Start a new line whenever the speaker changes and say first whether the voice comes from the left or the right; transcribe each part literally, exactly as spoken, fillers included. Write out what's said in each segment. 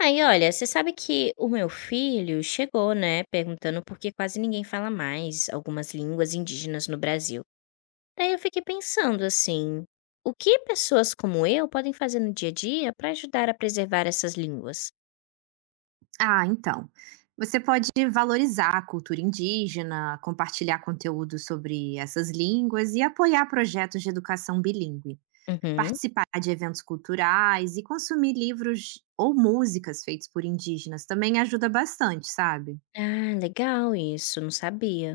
left: Aí olha, você sabe que o meu filho chegou, né, perguntando por que quase ninguém fala mais algumas línguas indígenas no Brasil. Daí eu fiquei pensando assim, o que pessoas como eu podem fazer no dia a dia para ajudar a preservar essas línguas?
right: Ah, então. Você pode valorizar a cultura indígena, compartilhar conteúdo sobre essas línguas e apoiar projetos de educação bilíngue.
left: Uhum.
right: Participar de eventos culturais e consumir livros ou músicas feitos por indígenas também ajuda bastante, sabe?
left: Ah, legal isso, não sabia.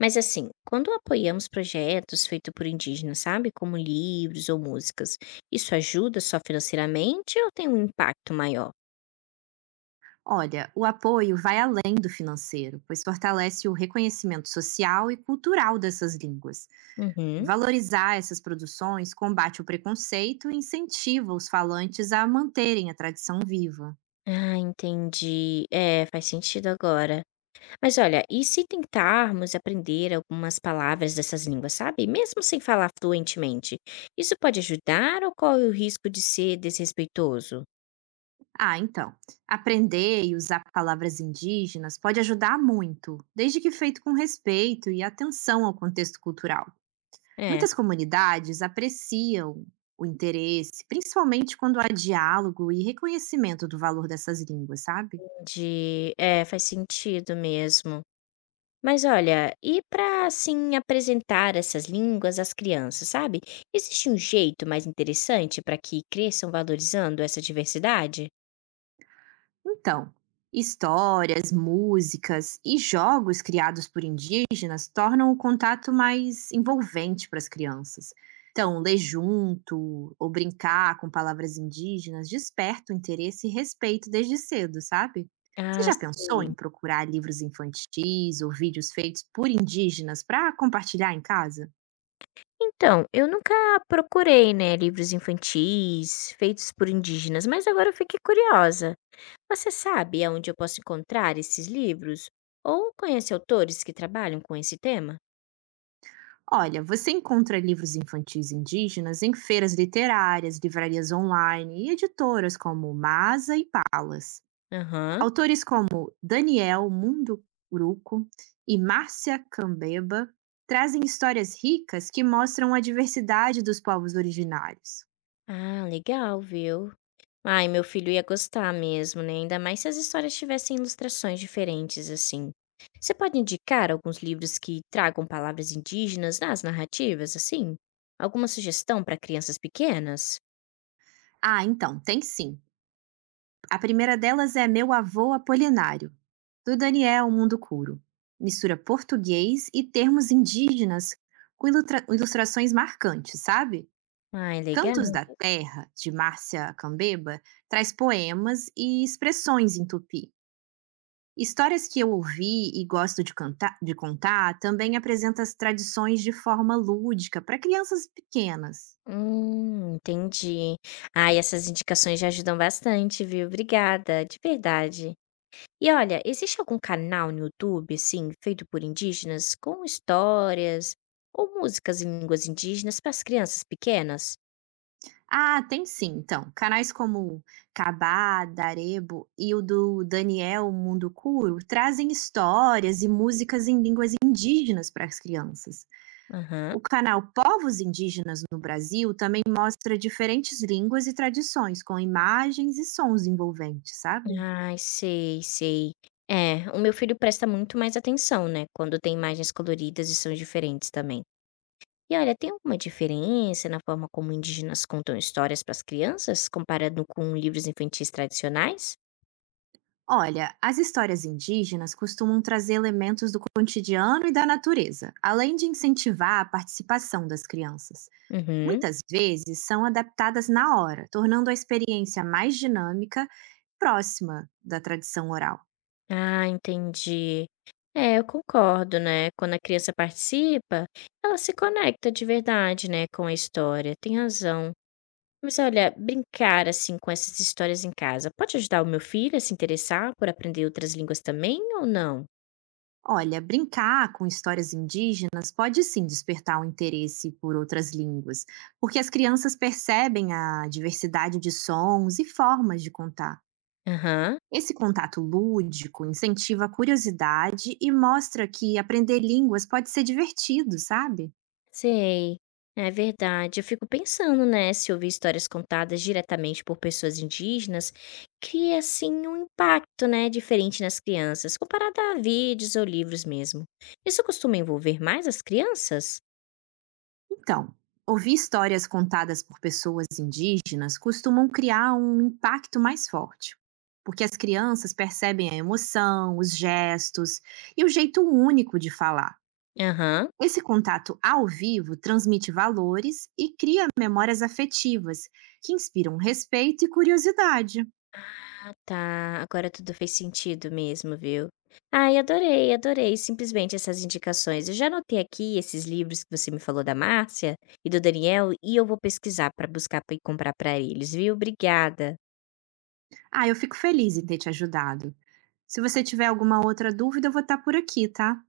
left: Mas assim, quando apoiamos projetos feitos por indígenas, sabe, como livros ou músicas, isso ajuda só financeiramente ou tem um impacto maior?
right: Olha, o apoio vai além do financeiro, pois fortalece o reconhecimento social e cultural dessas línguas.
left: Uhum.
right: Valorizar essas produções combate o preconceito e incentiva os falantes a manterem a tradição viva.
left: Ah, entendi. É, faz sentido agora. Mas olha, e se tentarmos aprender algumas palavras dessas línguas, sabe? Mesmo sem falar fluentemente, isso pode ajudar ou corre o risco de ser desrespeitoso?
right: Ah, então. Aprender e usar palavras indígenas pode ajudar muito, desde que feito com respeito e atenção ao contexto cultural.
left: É,
right: Muitas comunidades apreciam o interesse, principalmente quando há diálogo e reconhecimento do valor dessas línguas, sabe?
left: entendi. É, faz sentido mesmo. Mas olha, e para assim apresentar essas línguas às crianças, sabe? Existe um jeito mais interessante para que cresçam valorizando essa diversidade?
right: Então, histórias, músicas e jogos criados por indígenas tornam o contato mais envolvente para as crianças. Então, ler junto ou brincar com palavras indígenas desperta o interesse e respeito desde cedo, sabe? Você
left: Ah,
right: já pensou em
left: sim.
right: procurar livros infantis ou vídeos feitos por indígenas para compartilhar em casa?
left: Então, eu nunca procurei, né, livros infantis feitos por indígenas, mas agora eu fiquei curiosa. Você sabe aonde eu posso encontrar esses livros? Ou conhece autores que trabalham com esse tema?
right: Olha, você encontra livros infantis indígenas em feiras literárias, livrarias online e editoras como Masa e Palas.
left: Aham.
right: Autores como Daniel Munduruku e Márcia Cambeba trazem histórias ricas que mostram a diversidade dos povos originários.
left: Ah, legal, viu? Ai, meu filho ia gostar mesmo, né? Ainda mais se as histórias tivessem ilustrações diferentes, assim. Você pode indicar alguns livros que tragam palavras indígenas nas narrativas, assim? Alguma sugestão para crianças pequenas?
right: Ah, então, tem sim. A primeira delas é Meu Avô Apolinário, do Daniel Munducuro. Mistura português e termos indígenas com ilutra- ilustrações marcantes, sabe?
left: Ai, legal.
right: Cantos da Terra, de Márcia Cambeba, traz poemas e expressões em tupi. Histórias que eu ouvi e gosto de, cantar, de contar também apresenta as tradições de forma lúdica para crianças pequenas.
left: Hum, entendi. Ai, essas indicações já ajudam bastante, viu? Obrigada, de verdade. E olha, existe algum canal no YouTube, assim, feito por indígenas, com histórias ou músicas em línguas indígenas para as crianças pequenas?
right: Ah, tem sim, então. Canais como Cabá, Darebo e o do Daniel Munducuro trazem histórias e músicas em línguas indígenas para as crianças.
left: Aham.
right: O canal Povos Indígenas no Brasil também mostra diferentes línguas e tradições, com imagens e sons envolventes, sabe?
left: Ai, sei, sei. É, o meu filho presta muito mais atenção, né? Quando tem imagens coloridas e sons diferentes também. E olha, tem alguma diferença na forma como indígenas contam histórias para as crianças, comparando com livros infantis tradicionais?
right: Olha, as histórias indígenas costumam trazer elementos do cotidiano e da natureza, além de incentivar a participação das crianças.
left: Uhum.
right: Muitas vezes são adaptadas na hora, tornando a experiência mais dinâmica e próxima da tradição oral.
left: Ah, entendi. É, eu concordo, né? Quando a criança participa, ela se conecta de verdade, né, com a história. Tem razão. Mas olha, brincar assim com essas histórias em casa pode ajudar o meu filho a se interessar por aprender outras línguas também ou não?
right: Olha, brincar com histórias indígenas pode sim despertar o interesse por outras línguas, porque as crianças percebem a diversidade de sons e formas de contar.
left: Aham.
right: Esse contato lúdico incentiva a curiosidade e mostra que aprender línguas pode ser divertido, sabe?
left: Sei, é verdade. Eu fico pensando, né, se ouvir histórias contadas diretamente por pessoas indígenas, cria assim um impacto, né, diferente nas crianças, comparado a vídeos ou livros mesmo. Isso costuma envolver mais as crianças?
right: Então, ouvir histórias contadas por pessoas indígenas costumam criar um impacto mais forte, porque as crianças percebem a emoção, os gestos e o jeito único de falar.
left: Aham.
right: Esse contato ao vivo transmite valores e cria memórias afetivas que inspiram respeito e curiosidade.
left: Ah, tá. Agora tudo fez sentido mesmo, viu? Ai, adorei, adorei. Simplesmente essas indicações. Eu já anotei aqui esses livros que você me falou da Márcia e do Daniel e eu vou pesquisar para buscar e comprar para eles, viu? Obrigada.
right: Ah, eu fico feliz em ter te ajudado. Se você tiver alguma outra dúvida, eu vou estar por aqui, tá?